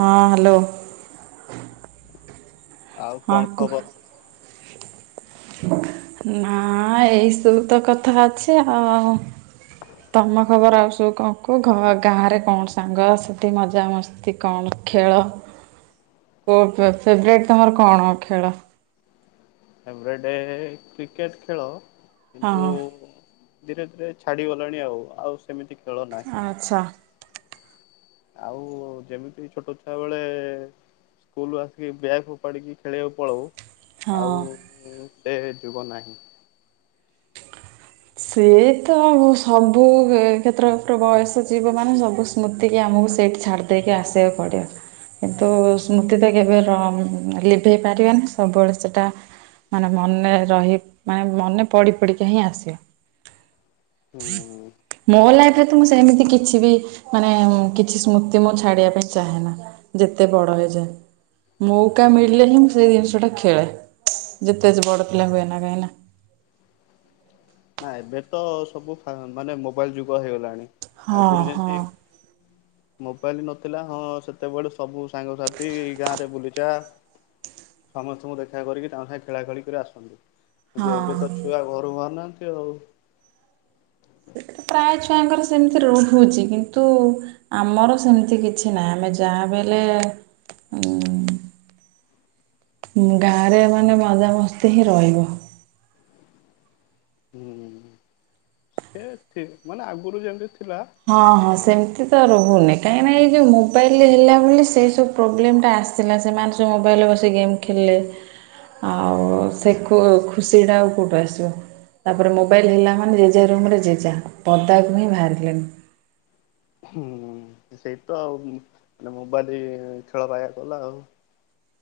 ହଁ ହ୍ୟାଲୋ। ଆଉ ହଁ କଣ କୁହ ଖବର? ନା ଏଇସବୁ ତ କଥା ଅଛି ଆଉ। ତମ ଖବର ଆଉ ସୁ କଣ କୁ ଗାଁରେ କଣ ସାଙ୍ଗ ସେଠି ମଜାମସ୍ତି? କଣ ଖେଳ? କୁହ ଫେଭରାଇଟ୍ ତମର କଣ ଖେଳ? ଫେବ୍ ରାଇଟ୍ କ୍ରିକେଟ୍ ଖେଳ କିନ୍ତୁ ହଁ ଧୀରେ ଧୀରେ ଛାଡିଗଲାଣି ଆଉ ଆଉ ସେମିତି ଖେଳ ନାହିଁ। ଆଚ୍ଛା। ଆଉ ଯେମିତି ଛୋଟ ଛୁଆ ବେଳେ ସ୍କୁଲୁ ଆସିକି ବ୍ୟାଗ ଫୋପାଡ଼ିକି ଖେଳିବାକୁ ପଳଉ। ହଁ। ଆଉ ସେ ଯୁଗ ନାହିଁ। ସିଏ ତ ସବୁ କ୍ଷେତ୍ର ବୟସ ଜୀବ ମାନେ ସବୁ ସ୍ମୃତି କିି ଆମକୁ ସେଇଠି ଛାଡ଼ି ଦେଇକି ଆସିବାକୁ ପଡ଼ିବ। କିନ୍ତୁ ସ୍ମୃତି ତ କେବେ ଲିଭେଇ ପାରିବେନି ସବୁବେଳେ ସେଟା ମାନେ ମନେ ରହି ମାନେ ମନେ ପଡ଼ି ପ଼ଡି କା ହିଁ ଆସେ। ହୁଁ ହ ମୋ ଲାଇଫ୍ ରେ ତ ମୁଁ ସେମିତି କିଛି ବି ମାନେ କିଛି ସ୍ମୃତି ମୁଁ ଛାଡିବା ପାଇଁ ଚାହେଁ ନା। ଯେତେ ବଡ଼ ହେଇଯା। ମଉକା ମିଳିଲେ ହିଁ ମୁଁ ସେଇ ଜିନିଷଟା ଖେଳେ ଯେତେ ବଡ଼ ପିଲା ହୁଏ ନା କାହିଁକିନା। ନା ଏବେ ତ ସବୁ ଫା ମାନେ ମୋବାଇଲ ଯୁଗ ହେଇଗଲାଣି ହଁ ଆଗରୁ ହଁ ଯେମିତି ହଁ। ମୋବାଇଲ ନଥିଲା ହଁ ସେତେବେଳେ ସବୁ ସାଙ୍ଗସାଥି ଗାଁ ରେ ବୁଲୁଚା। ସମସ୍ତଙ୍କୁ ଦେଖା କରିକି ତାଙ୍କ ସାଙ୍ଗେ ଖେଳା ଖେଳିକରି ଆସନ୍ତୁ। କିନ୍ତୁ ଏବେ ହଁ। ତ ଛୁଆ ଘରୁ ବାହାରୁନାହାନ୍ତି ଆଉ। ସେଟାତ ପ୍ରାୟ ଛୁଆଙ୍କର ସେମିତି ରହହୁଛି କିନ୍ତୁ ଆମର ସେମତି କିଛି ନାଁ ଆମେ ଯାହା ବିହେଲେ ଉଁ ଗାଁରେ ମାନେ ମଜାମସ୍ତି ହିଁ ରହିବ। ହୁଁ ସେ ଥି ମାନେ ଆଗୁରୁ ଯେମତି ଥିଲା ହଁ ହଁ ମାନେ ସେମତି ତ ରହୁନି କାଇଁକିନା ଏଇ ଯୋଉ ମୋବାଇଲ ହେଲା ବୋଲି ସେଇ ସବୁ ପ୍ରୋବ୍ଲେମ ଟା ଆସିଲା ସେମାନେ ସବୁ ମୋବାଇଲ ରେ ବସି ଗେମ୍ ଖେଲେ ଆଉ ସେ ଖୁ ଖୁସି ଟା ଆଉ କୋଉଠୁ ଆସିବ? ତାପରେ ମୋବାଇଲ ହେଲା ମାନେ ଜେଜା ରୁମ୍ ରେ ଜେଜା ପଦାକୁ ହିଁ ଭାରିଲେନି। ହୁଁ ସେଇ ତ ଆଉ ମାନେ ମୋବାଇଲି ଖେଳ ବାଇଆ କଲା ଆଉ।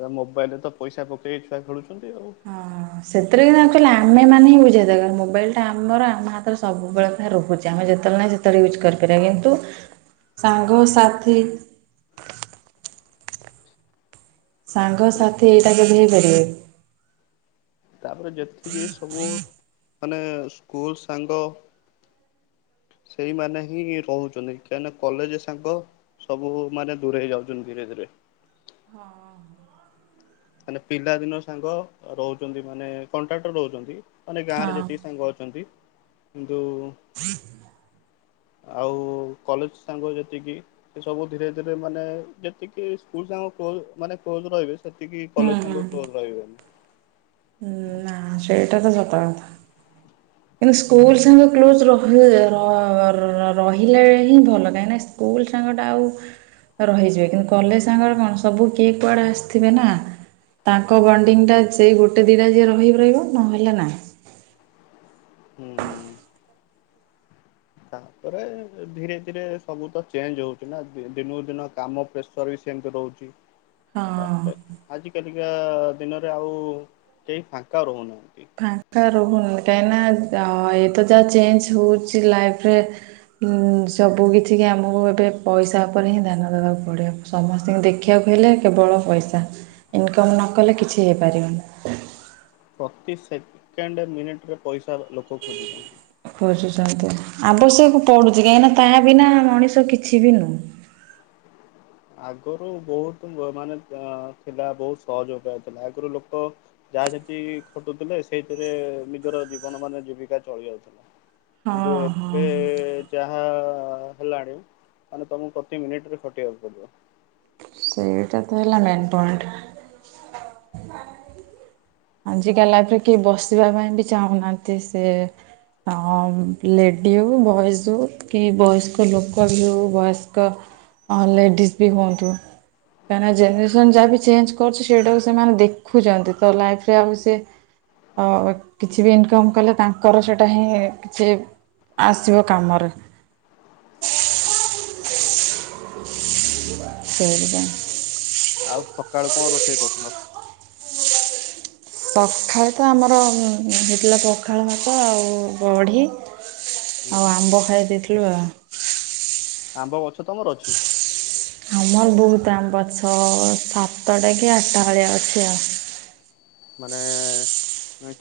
ତ ମୋବାଇଲରେ ତ ପଇସା ପକେଇ ଛୁଆ ଖେଲୁଛନ୍ତି ଆଉ। ହଁ ସେଥିରେ କିନା ଅଲ୍ଚୁଆଲି ଆମେମାନେ ହିଁ ବୁଝିବା ଦରକାର ମୋବାଇଲ ଟା ଆମର ଆମ ହାତରେ ସବୁବେଳେ ପାଇଁ ରହୁଚି ଆମେ ଯେତେବେଳେ ନାହିଁ ସେ ତାର ୟୁଜ୍ କରିପାରିବା କିନ୍ତୁ ସାଙ୍ଗସାଥି ତାପରେ ସାଙ୍ଗସାଥି ଏଇଟା କେବେ ହେଇ ପାରିବ କି? ତାପରେ ଯେଥିକି ସବୁ ମାନେ ସ୍କୁଲ ସାଙ୍ଗ ସେଇମାନେ ହିଁ ରହୁଚନ୍ତି କାହିଁକିନା କଲେଯେ ସାଙ୍ଗ ସବୁ ମାନେ ଦୂରେଇ ଯାଉଚନ୍ତି ଧୀରେ ଧୀରେ। ହେଲେ ପିଲାଦିନ ସାଙ୍ଗ ରହୁଚନ୍ତି ମାନେ କନଟାକ୍ଟ ରେ ରହୁଚନ୍ତି। ମାନେ ଗାଁ ରେ ହଁ। ଯେତିକି ସାଙ୍ଗ ଅଛନ୍ତି କିନ୍ତୁ ଆଉ କଲେଜ ସାଙ୍ଗ ଯେତିକି ସେ ସବୁ ଧୀରେ ଧୀରେ ମାନେ ଯେତିକି ସ୍କୁଲ ସାଙ୍ଗ କ୍ଲୋଜ୍ ମାନେ କ୍ଲୋଜ୍ ରହିବେ ସେତିକି କଲେଜ ହୁଁ ସାଙ୍ଗ କ୍ଲୋଜ ରହିବେନି। ଉଁ ନାଁ ସେଇଟା ତ ସତ କଥା। [inaudible] କିନ୍ତୁ ସ୍କୁଲ ସାଙ୍ଗ କ୍ଲୋଜ୍ [unintelligible] ର ରହିଲେ ହିଁ ଭଲ କାହିଁକି ନା ସ୍କୁଲ ସାଙ୍ଗଟା ଆଉ ରହିଯିବେ କିନ୍ତୁ କଲେଜ ତାଙ୍କର କଣ ସବୁ କିଏ କୁଆଡ଼େ ଆସିଥିବେ ନା ତାଙ୍କ ବଣ୍ଡିଙ୍ଗ ଟା ସେ ଗୋ ଗୋଟେ ଦିଇଟା ଯିଏ ରହିିବ ରହିବ ନହଲେ ନାହିଁ। ହୁଁ। ତାପରେ ଧୀରେ ଧୀରେ ସବୁ ତ ଚେଞ୍ଚ ହଉଚି ନା ଦିନକୁ ଦିନ କାମ ପ୍ରେସ ସର ବି ସେମତି ରହୁଚି। ହଁ ତାପରେ ଆଜିକାଲିକା ଦିନରେ ଆଉ କେହି ଫାଙ୍କା ରହୁନାହାନ୍ତି। ଫାଙ୍କା ରହୁନ୍ କାଇଁ ନା ଅ ଏଇତ ଯାହା ଚେଞ୍ଚ ହଉଚି ଲାଇଫରେ ହୁଁ ସବୁକିଛି କି ଆମକୁ ଏବେ ପଇସା ଉପରେ ହିଁ ଧ୍ୟାନ ଦେବାକୁ ପଡ଼ିବ। ସମସ୍ତିଙ୍କି ଦେଖିବାକୁ ହେଲେ କେବଳ ପଇସା ଇନକମ୍ ନ କଲେ କିଛି ହେଇପାରିବନି। ପ୍ରତି ସେକେଣ୍ଡ ମିନିଟ୍ ରେ ପଇସା ଲୋକ ଖୋଜୁଚନ୍ତି। ଖୋଜୁଛନ୍ତି ଆବଶ୍ୟକ ପଡ଼ୁଚି କାଇଁନା ତା ବିନା ମଣିଷ କିଛି ବି ନୁହୁଁ। ଆଗରୁ ବହୁତୁ ଲୋ ମାନେ ଅ ଥିଲା ବହୁତ ସହଜ ଅପାୟ ଥିଲା ଆଗୁରୁ ଲୋକ ଯାହା ଯେତିକି ଖଟୁଥିଲେ ସେଥିରେ ନିଜର ଜୀବନ ମାନେ ଜୀବିକା ଚଳି ଯାଉଥିଲା। ହଁ କିନ୍ତୁ ଏବେ ହଁ ଯାହା ହେଲାଣି ମାନେ ତମକୁ ପ୍ରତି ମିନିଟିରେ ଖଟିବାକୁ ପଡିବ। ସେଇଟା ତ ହେଲା ମେନ୍ ପଏଣ୍ଟ। ଆଜିକା ଲାଇଫରେ କିଏ ବସିବା ପାଇଁ ବି ଚାହୁଁନାନ୍ତି ସେ ହଁ ଲେଡ଼ି ହଉ ବଏଜ୍ ହଉ। କି ବୟସ୍କ ଲୋକବି ହଉ ବୟସ୍କ ଲେଡ଼ିଜ୍ ବି ହୁଅନ୍ତୁ। କାଇଁନା ଜେନେରେସନ୍ ଯାହା ବି ଚେଞ୍ଚ କରୁଚି ସେଇଟାକୁ ସେମାନେ ଦେଖୁଚନ୍ତି ତ ଲାଇଫ ରେ ଆଉ ସେ ଅ କିଛି ବି ଇନକମ୍ କଲେ ତାଙ୍କର ସେଟା ହିଁ କିଛି ଆସିବ କାମରେ। ସେଇଟା। ଆଉ ସଖାଳୁ କଣ ରୋଷେଇ କରୁଥିଲ? ସଖାଳେତ ଆମର ହେଇଥିଲା ପଖାଳ ଭାତ ଆଉ ବଢ଼ି ହୁଁ ଆଉ ଆମ୍ବ ଖାଇ ଦେଇଥିଲୁ ଆଉ। ଆମ୍ବ ଗଛ ତମର ଅଛି। ଆମର ବହୁତ୍ ଆମ୍ବ ଗଛ ସାତଟା କି ଆଠଟା ବେଳିଆ ଅଛି ଆଉ। ମାନେ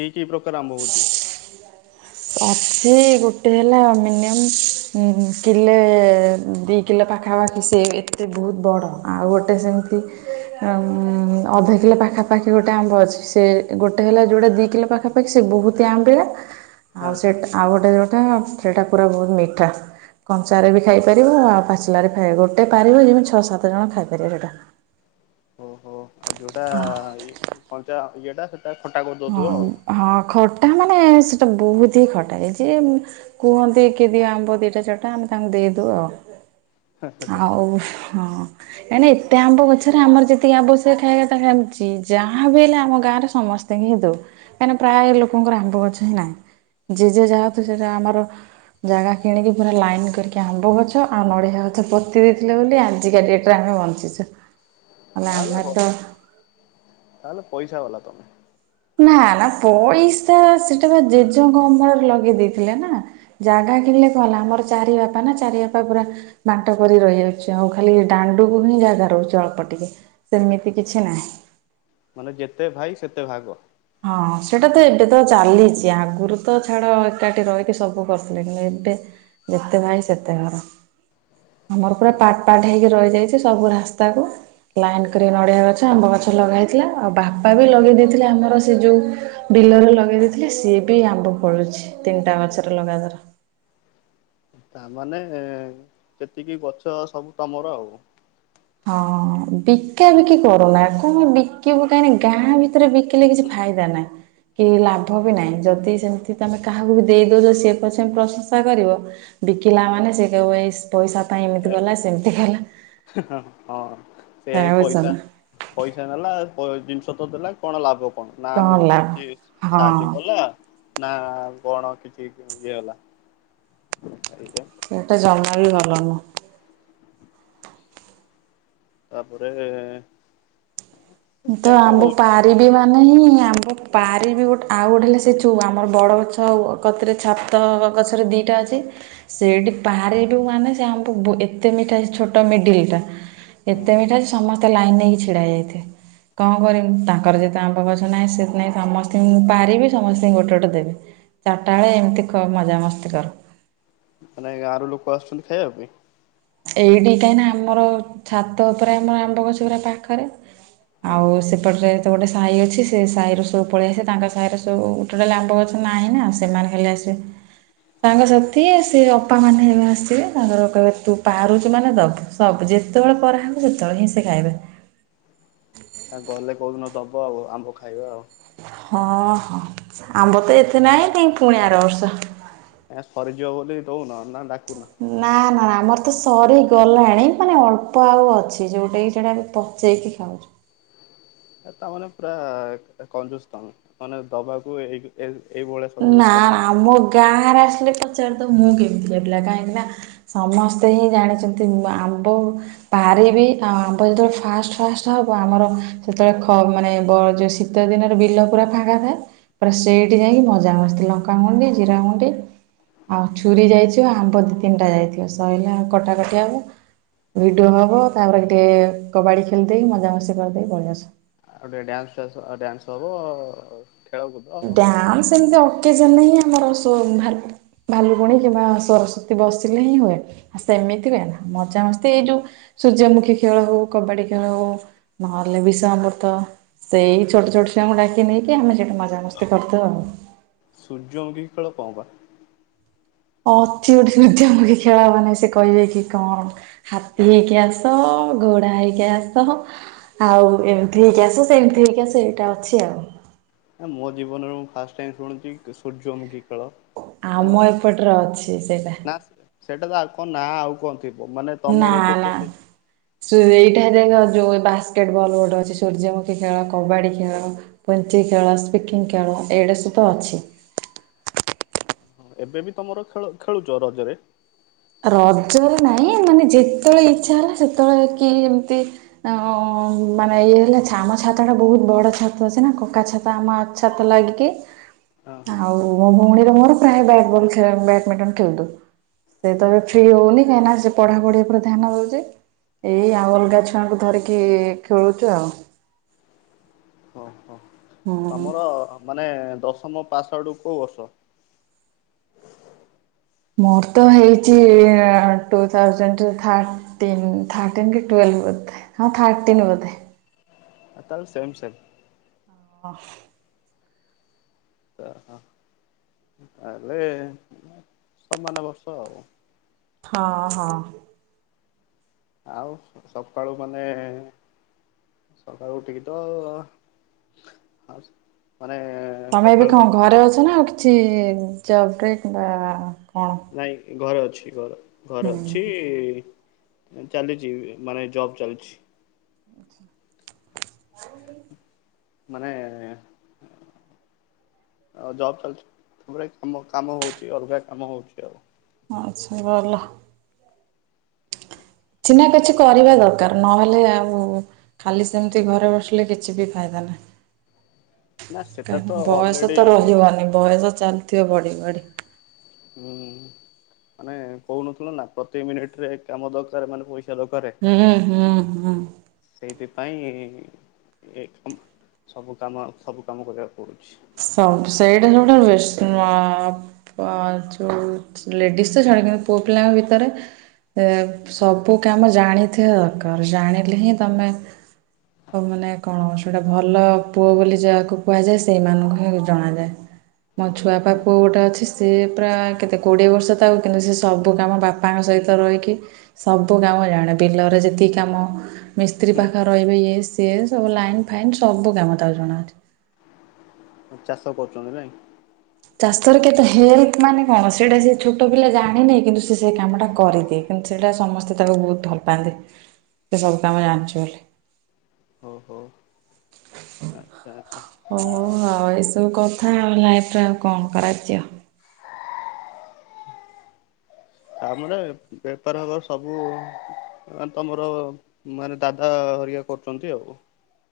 କି କି ପ୍ରକାର ଆମ୍ବ ହଉଛି। ଅଛି ଗୋଟେ ହେଲା ମିନିମମ୍ କିଲେ ଦି କିଲ ପାଖାପାଖି ସେ ଏତେ ବହୁତ୍ ବଡ଼ ଆଉ ଗୋଟେ ସେମିତି ଅଧ କିଲୋ ପାଖାପାଖି ଗୋଟେ ଆମ୍ବ ଅଛି ସେ ଗୋଟେ ହେଲା ଯୋଉଟା ଦି କିଲୋ ପାଖା ପା ଖି ସେ ବହୁତ ଆମ୍ବିଳା ହଁ ଆଉ ସେଟା ଆଉ ଗୋଟେ ଯୋଉଟା ସେଟା ପୁରା ବହୁତ୍ ମିଠା। କଞ୍ଚାରେ ବି ଖାଇପାରିବ ଆଉ ପାଚିଲାରେ ଖାଇବ ଗୋଟେ ପାରିବ ଯେମିତି ଛଅ ସାତ ଜଣ ଖାଇ ପାରିବେ ସେଇଟା। ଓ ଆଉ ଯୋଉଟା ହଁ ଇ କଞ୍ଚା ଇଏଟା ସେଟା ଖଟା କରିଦଉଥିବ ହଁ ଆଉ। ହଁ ଖଟ ଟା ମାନେ ସେଟା ବହୁତ୍ ହିଁ ଖଟା ହେଇଚି କୁହନ୍ତି କି ଦିଅ ଆମ୍ବ ଦିଟା ଚାରିଟା ଆମେ ତାଙ୍କୁ ଦେଇଦଉ ଆଉ ଆଉ ହଁ। କାହିଁ ନା ଏତେ ଆମ୍ବ ଗଛରେ ଆମର ଯେତିକି ଆବଶ୍ଯ ଖାଇବା ପାଇଁ ଯାହା ହେଉଚି ଯାହା ବି ହେଲେ ଆମ ଗାଁରେ ସମ ସ୍ତେ ହିଁ ଦଉ କାହିଁକିନା ପ୍ରାୟ ଲୋକଙ୍କର ଆମ୍ବ ଗଛ ହିଁ ନାହିଁ ଯି ଯି ଯା ହୁତୁ ସେଟା ଆମର ଜାଗା କିଣିକି ପୁରା ଲାଇନ୍‌ କରିକି ଆମ୍ବ ଗଛ ଆଉ ନଡ଼ିଆ ଗଛ ପୋତି ଦେଇଥିଲେ ବୋଲି ଆଜିକା ଡେଟ୍ ଯାହା ବଞ୍ଚିଛୁ। ନହେଲେ ତାହେଲେ ଆମେ ବ ତ ତାହେଲେ ପଇସା ବାଲା ତମେ। ନା ନା ପଇସା ସେଟା ବା ଜେଜେଙ୍କ ଅମଳରେ ଲଗେଇ ଦେଇେଇଥିଲେ ନା। ଜାଗା କିଣିଲେ କଣ ହେଲା ଆମର ଚାରି ବାପା ନା ଚାରି ବାପା ପୁରା ବାଣ୍ଟ କରି ରହିଯାଉଛି ଆଉ ଖାଲି ଦାଣ୍ଡୁକୁ ହିଁ ଜାଗା ରହୁଛି ଅଳ୍ପ ଟିକେ। ସେମିତି କିଛି ନାହିଁ। ମାନେ ଯେତେ ଭାଇ ସେତେ ଭାଗ। ହଁ ସେଇଟା ତ ଏବେ ତ ଚାଲିଛି ଆଗରୁ ତ ଛାଡ ଏକାଠି ରହିକି ସବୁ କରିୁଥିଲେ କିନ୍ତୁ ଏବେ ଯେତେ ଭାଇ ସେତେ ଘର ଆମର ପୁରା ପାର୍ଟ ପାର୍ଟ ହେଇକି ରହିଯାଇଛୁ ସବୁ ରାସ୍ତା କୁ ଲାଇନ୍ କରି ନଡିଆ ଗଛ ଆମ୍ବ ଗଛ ଲଗା ହେଇଥିଲା ଆଉ ବାପା ବି ଲଗେଇ ଦେଇଥିଲେ ଆମର ସେ ଯେଉଁ ବିଲରେ ଲଗେଇ ଦେଇଥିଲେ ସିଏ ବି ଆମ୍ବ ଫଳୁଛି ତିନିଟା ଗଛରେ ଲଗା ତର। ତା ମାନେ ଯେତିକି ଗଛ ସବୁ ତମର ଆଉ। ହଁ ବିକା ବିକି କରୁନା କଣ ବିକିବୁ କାହିଁକି ନା ଗାଁ ଭିତରେ ବିକି ଵିକିଲେ କିଛି ଫାଇଦା ନାହିଁ। କି ଲାଭ ବି ନାହିଁ ଯଦି ସେମିତି ତମେ କାହାକୁ ବି ଦେଇଦଉଛ ସିଏ ପଛେ ପ୍ରଶଂସା କରିବ ବିକିଲା ମାନେ ସେଏ କହିବ ଏଇ ପଇସା ପାଇଁ ଏମିତି ଏ ଗଲା ସେମିତି କଲା। ହଁ ସେଇ ପଇସା ପଇସା ନେଲା ଜିନିଷ ତ ଦେଲା କଣ ଲାଭ କଣ ନା ଆମକୁ କିଛି ସାହାଯ୍ୟ ହଁ। କଲା। ନା କଣ କିଛି ଇଏ ହେଲା ଏଇଟେ। ସେଇଟା ଜମାରୁ ଭଲ ନୁହଁ। ତାପରେ। ମୁଁ ତ ସେମିତି ଆମ୍ବୁ ପା ହଉଛି ରିବି ମାନେ ହିଁ ଆମ ପାରିିବି ଗୋଟେ ଆଉ ଗୋଟେ ହେଲେ ସେ ଛୁ ଆମର ବଡ଼ ଗଛ ଆଉ କତିରେ ଛାତ ଗଛରେ ଦିଇଟା ଅଛି। ସେଇଠି ପାରିବି ମାନେ ସେ ଆମକୁ ଏତେ ମିଠା ସେ ଛୋଟ ମିଡିଲ ଟା ହୁଁ ଏତେ ମିଠା ସମସ୍ତେ ଲାଇନ୍ ନେଇକି ଛିଡ଼ା ହେଇ ଯାଇଥିବେ। କଣ କରିବି ତାଙ୍କର ଯେତେ ଆମ୍ବ ଗଛ ନାହିଁ ସେ ନାଇଁ ସମସ୍ତଙ୍କୁ ମୁଁ ପାରିବି ସମସ୍ତଙ୍କୁ ଗୋଟେ ଗୋଟେ ଦେବି। ଚାରିଟା ବେଳେ ଏମିତି ମଜାମସ୍ତି କରୁ। ମାନେ ଗାଁରୁ ଲୋକ ଆସୁଛନ୍ତି ଖାଇବା ପାଇଁ? ଏଇଠି କାହିଁ ନା ଆମର ଛାତ ଉପରେ ଆମର ଆମ୍ବ ଗଛ ଉରା ପାଖରେ। ହଁ ଆଉ ସେପଟରେ ତ ଗୋଟେ ସାହି ଅଛି ସେ ସାହିର ସବୁ ପଳେଇଆସସିେ ତାଙ୍କ ସାହିରେ ସବୁୋଟେ ଲ ଆମ୍ବ ଗଛ ନାହିଁ ନା ଆଉ ସେମାନେ ହେଲେ ଆସି ତେ ସାଙ୍ଗ ସାଥି ସେ ଅପା ମାନେ ହେବେ ଆସିବେ ତାଙ୍କର କହିବେ ତୁ ପାରୁଛୁ ମାନେ ଦବୁ ସବୁ ଯେତେବେଳେ ପରାହବ ସେତେବେଳେ ହିଁ ସେ ଖାଇବେ। ଆଁ ଗଲେ କୋଉଦିନ ଦବ ଆଉ ଆମ୍ବ ଖାଇବା ଆଉ ହଁ ହଁ ଆମ୍ବ ତ ଏତେ ନାହିଁ କି ପୁଣି ଆର ବର୍ଷ। ଆଁ ସରିଯିବ ବୋଲି ଦଉନ ନା ଡାକୁନ। ନା ନାନା ଆମର ତ ସରି ଗଲାଣି ମାନେ ଅଳ୍ପ ଆଉ ଅଛି ଯୋଉଟାକି ସେଟା ପଚେଇକି ଖାଉଚୁ। ଏ ତା ତମର ପୁରା କଂଜୁସ ତମେ ମାନେ ଦବାକୁ ଏଇ ଏ ଏଇଭଳିଆ ନା ସବୁ ନା କଥା ଆମ କହୁଛ। ଗାଁରେ ଆସିଲେ ପଚାରି ଦବୁ ମୁଁ କେମିତି ପିଲା କାହିଁକି ନା ସମସ୍ତେ ହିଁ ଜାଣିଛନ୍ତି ମୁଁ ଆମ୍ବ ପାରିବି ଆଉ ଆମର ଯେତେବେଳେ ଫାଷ୍ଟ ଫାଷ୍ଟ ହବ ଆମର ସେତେବେଳେ ଖ ମାନେ ବ ଯୋଉ ଶୀ ତ ଦିନରେ ବିଲ ପୁରା ଫାଙ୍କା ଥାଏ ପା ସେଇଠି ଯାଇକି ମ ସମସ୍ତେ ଲଙ୍କା ଗୁଣ୍ଡି ଜିରା ଗୁଣ୍ଡି ଆଉ ଛୁରୀ ଯାଇଥିବ ଆମ୍ବ ଦି ତିନିଟା ଯାଇଥିବ ସଇଲା କଟାକଟି ହବ। ଭିଡ଼ିଓ ହବ ତାପରେ ଟିକେ କବାଡ଼ି ଖେଳିଦେଇ ମଜାମସ୍ତି କରିଦେଇ ପଳେଇ ଆସୁ। ଆଉ ଟିକେ ଡ୍ୟାନ୍ସ ଫ୍ୟାନ୍ସ ଆଉ ଡ୍ୟାନ୍ସ ହବ ଆଉ ଡ୍ୟାନ୍ସ ଏମତି ଅକେଜନରେହିଁ ଆମର ଶୋ ଭାରତ ଭାଲୁକୁଣି କିମ୍ବା ସରସ୍ୱତୀ ବସିଲେ ହିଁ ହୁଏ। ସେମିତି ହୁଏନା ମଜାମସ୍ତି ଏଇ ଯୋଉ ସୂର୍ଯ୍ୟମୁଖୀ ଖେଳ ହଉ କବାଡି ଖେଳ ହଉ ନହେଲେ ବିଷ ଆମ୍ବୃତ ସେଇ ଛୋଟ ଛୋଟ ଛୁଆ ଙ୍କୁ ଡାକିକି ନେଇକି ଆମେ ସେଠି ମଜା କରୁ। ସ୍ତେ କରିଥିବା ସୂର୍ଯ୍ୟମୁଖୀ ଖେଳ କଅଁ ପା? ଅକ୍ଷୟ ତୃତୀୟା [unintelligible] ଖେଳ ମାନେ ସିଏ କହିବେ କି କଣ। ହାତୀ ହେଇକି ଆସ ଘୋଡା ହେଇକି ଆସ। ଆଉ ଏମିତି ହେଇକି ଆସ ସେମିତି ହେଇକି ଏଇଟା ଅଛି ଆଉ। ଆ ମୋ ଜୀବନରେ ମୁଁ ଫାଷ୍ଟ ଟାଇମ ଶୁଣୁଛି ସୂର୍ଯ୍ୟମୁଖୀ ଖେଳ। ଆମ ଏପଟରେ ଅଛି ସେଏଟା। ନା ସେଇଟା ଆଉ କଣ ନାଁ ଆଉ କଣ ଥ ଥିବ ମାନେ ନା ତମର ନା। କହୁଛ ସେଇଠା ଦେଖ ଯୋଉ ବାସ୍କେଟବଲ୍ ଗୋଟେ ଅଛି ସୂର୍ଯ୍ୟମୁଖୀ ଖେଳ କବାଡ଼ି ଖେଳ। ପୁଞ୍ଚି ଖେଳ ସ୍ପିକିଂ ଖେଳ ଏଇଡା ସବୁ ଅଛି। ହଁ ଏବେ ବି ତମର ଖେଳ ଖେଳୁଛ ରଜରେ? ରଜରେ ନାଇଁ ମାନେ ଯେତେବେଳେ ଇଚ୍ଛା ହେଲା ସେତେବେଳେ କି ଏମତି ଅ ମାନେ ଇଏ ହେଲେ ଛାମ ଛାତ ଟା ବହୁତ ବଡ ଛା ତ ଅଛି ନା କକା ଛାତ ଆମ ଛାତ ଲାଗିକି ହଁ ହଁ ଆଉ ମୋ ଭଉଣୀର ମୋର ପ୍ରାୟ ବ୍ୟାଟବଲ ଖେଳ ବ୍ୟାଡମିଣ୍ଟନ ଖେଳଦଉ। ସେତ ଏବେ ଫ୍ରି ହଉନି କାହିଁକିନା ସେ ପଢା ପଢି ଉପରେ ଧ୍ୟାନ ଦଉଚି। ଏଇ ଆଉ ଅଲଗା ଛୁଆଙ୍କୁ ଧରିକି ଖେଳୁଛୁ ଆଉ। ଓହୋ ହୁଁ। ତମର ମାନେ ଦଶମ ପାସ ଆଉଟ କଉ ବର୍ଷ? ମୋର ତ ହେଇଛି ଟୁ ଥାଉଜେଣ୍ଟ ଥା ଥାର୍ଟଟିନ୍ ଥାର୍ଟଟିନ୍‌ କି ଟୁଏଲଭ ବଧେ ହଁ ଥଟଟିନ୍ ବୋଧେ। ଆ ତାହେଲେ ସେମ୍ ସେମ୍। ହଁ। ହ ତାହାଲେ ସମାନ ବର୍ଷ ଆଉ। ହଁ ହଁ। ଆଉ ସକାଳୁ ମାନେ ସକାଳୁ ଉଠିକି ତ ହସ ମାନେ ତମେ ଏବେ ପଖାଳ କଁ ଖାଇଛ ଘରେ ଅଛ ନା ଆଉ କିଛି ଜବରେ କିମ୍ବା କଣ? ନାଇଁ ଘରେ ଅଛି ଘର ହୁଁ। ଘରେ ଅଛି। ଚାଲିଛି ମାନେ ଜବ୍ ଚାଲିଛି। [unintelligible] ମାନେ ଆଉ ଜବ୍ ଚାଲିଛି ତାପରେ କ କାମ ହଉଛି ଅଲଗା କାମ ହଉଛି ଆଉ। ଆଛା ଭଲ। [unintelligible] କିଛି ନା କିଛି କରିବା ଦରକାର ନହେଲେ ଆଉ ଖାଲି ସେମିତି ଘରେ ବସିଲେ କିଛି ବି ଫାଇଦା ନାହିଁ। [inaudible] ତ କାହିଁକ ବୟସ ଅଲରେଡି ତ ରହିବନି ବୟସ ଚାଲିଥିବ ବଢି ବଢି। ହୁଁ ମାନେ କହୁନଥିଲ ନା ପ୍ରତି ମିନିଟ ରେ କାମ ଦରକାର ମାନେ ପଇସା ଦରକାର। ହୁଁ ହୁଁ ହୁଁ। ସେଇଥିପାଇଁ [unintelligible] ସବୁ କାମ ସବୁ କାମ କରିବାକୁ ପଡ଼ୁଛି। ସ ସେଇଟା ସବୁଠାରୁ ବେଷ୍ଟ। ଯୋଉ ଲେଡ଼ିସ୍ ତ ଛାଡ଼ିବେ କିନ୍ତୁ ପୁଅ ପିଲାଙ୍କ ଭିତରେ ଏ ସବୁ କାମ ଜାଣିଥିବା ଦରକାର ଜାଣିଲେ ହିଁ ତମେ ଆ ମାନେ କଣ ସେଇଟା ଭଲ ପୁଅ ବୋଲି ଯାହାକୁ କୁହାଯାଏ ସେଇମାନଙ୍କୁ ହୁଁ ଜଣାଯାଏ। ମୋ ଛୁଆ ପାପୁ ଗୋଟେ ଅଛି ସିଏ ପ୍ରା କେତେ କୋଡିଏ ବର୍ଷ ତାକୁ କିନ୍ତୁ ସେ ସବୁ କାମ ବାପ ପାଙ୍କ ସହିତ ରହିକି ସବୁ କାମ ଜାଣେ ବିଲରେ ଯେତିକି କାମ। ମିସ୍ତ୍ରୀ ପାଖରେ ହୁଁ ରହିବେ ଇଏ ସିଏ ସବୁ ଲାଇନ୍ ଫାଇନ୍ ସବୁ କାମ ତାକୁ ଜଣାଅଛି। ଚାଷ କରୁଚନ୍ତି ନାଇଁ? ଚାଷର କେତେ ହେଲ୍ପ ମାନେ କଣ ସେଇଟା ସେଛୋଟ ପିଲା ଜାଣିନି କିନ୍ତୁ ସେ ସେକାମଟା କରିଦିଏ। କିନ୍ତୁ ସେଇଟା ସମସ୍ତେ ତାକୁ ବହୁତ୍ ଭଲ ପାଆନ୍ତି ସେସବୁ କାମ ଜାଣିଚି ବୋଲି। ଓହୋ। ଆଚ୍ଛା ଆଚ୍ଛା ଓ ହୋଉ ଆଉ ଏସବୁ କଥା ଆଉ ଲାଇଫରେ ଆଉ କଣ କରାଯିବ। ତାପରେ ବେପାର ହବ ସବୁ ତମର ମାନେ ଦାଦା ହରିକା କରୁଚନ୍ତି ଆଉ।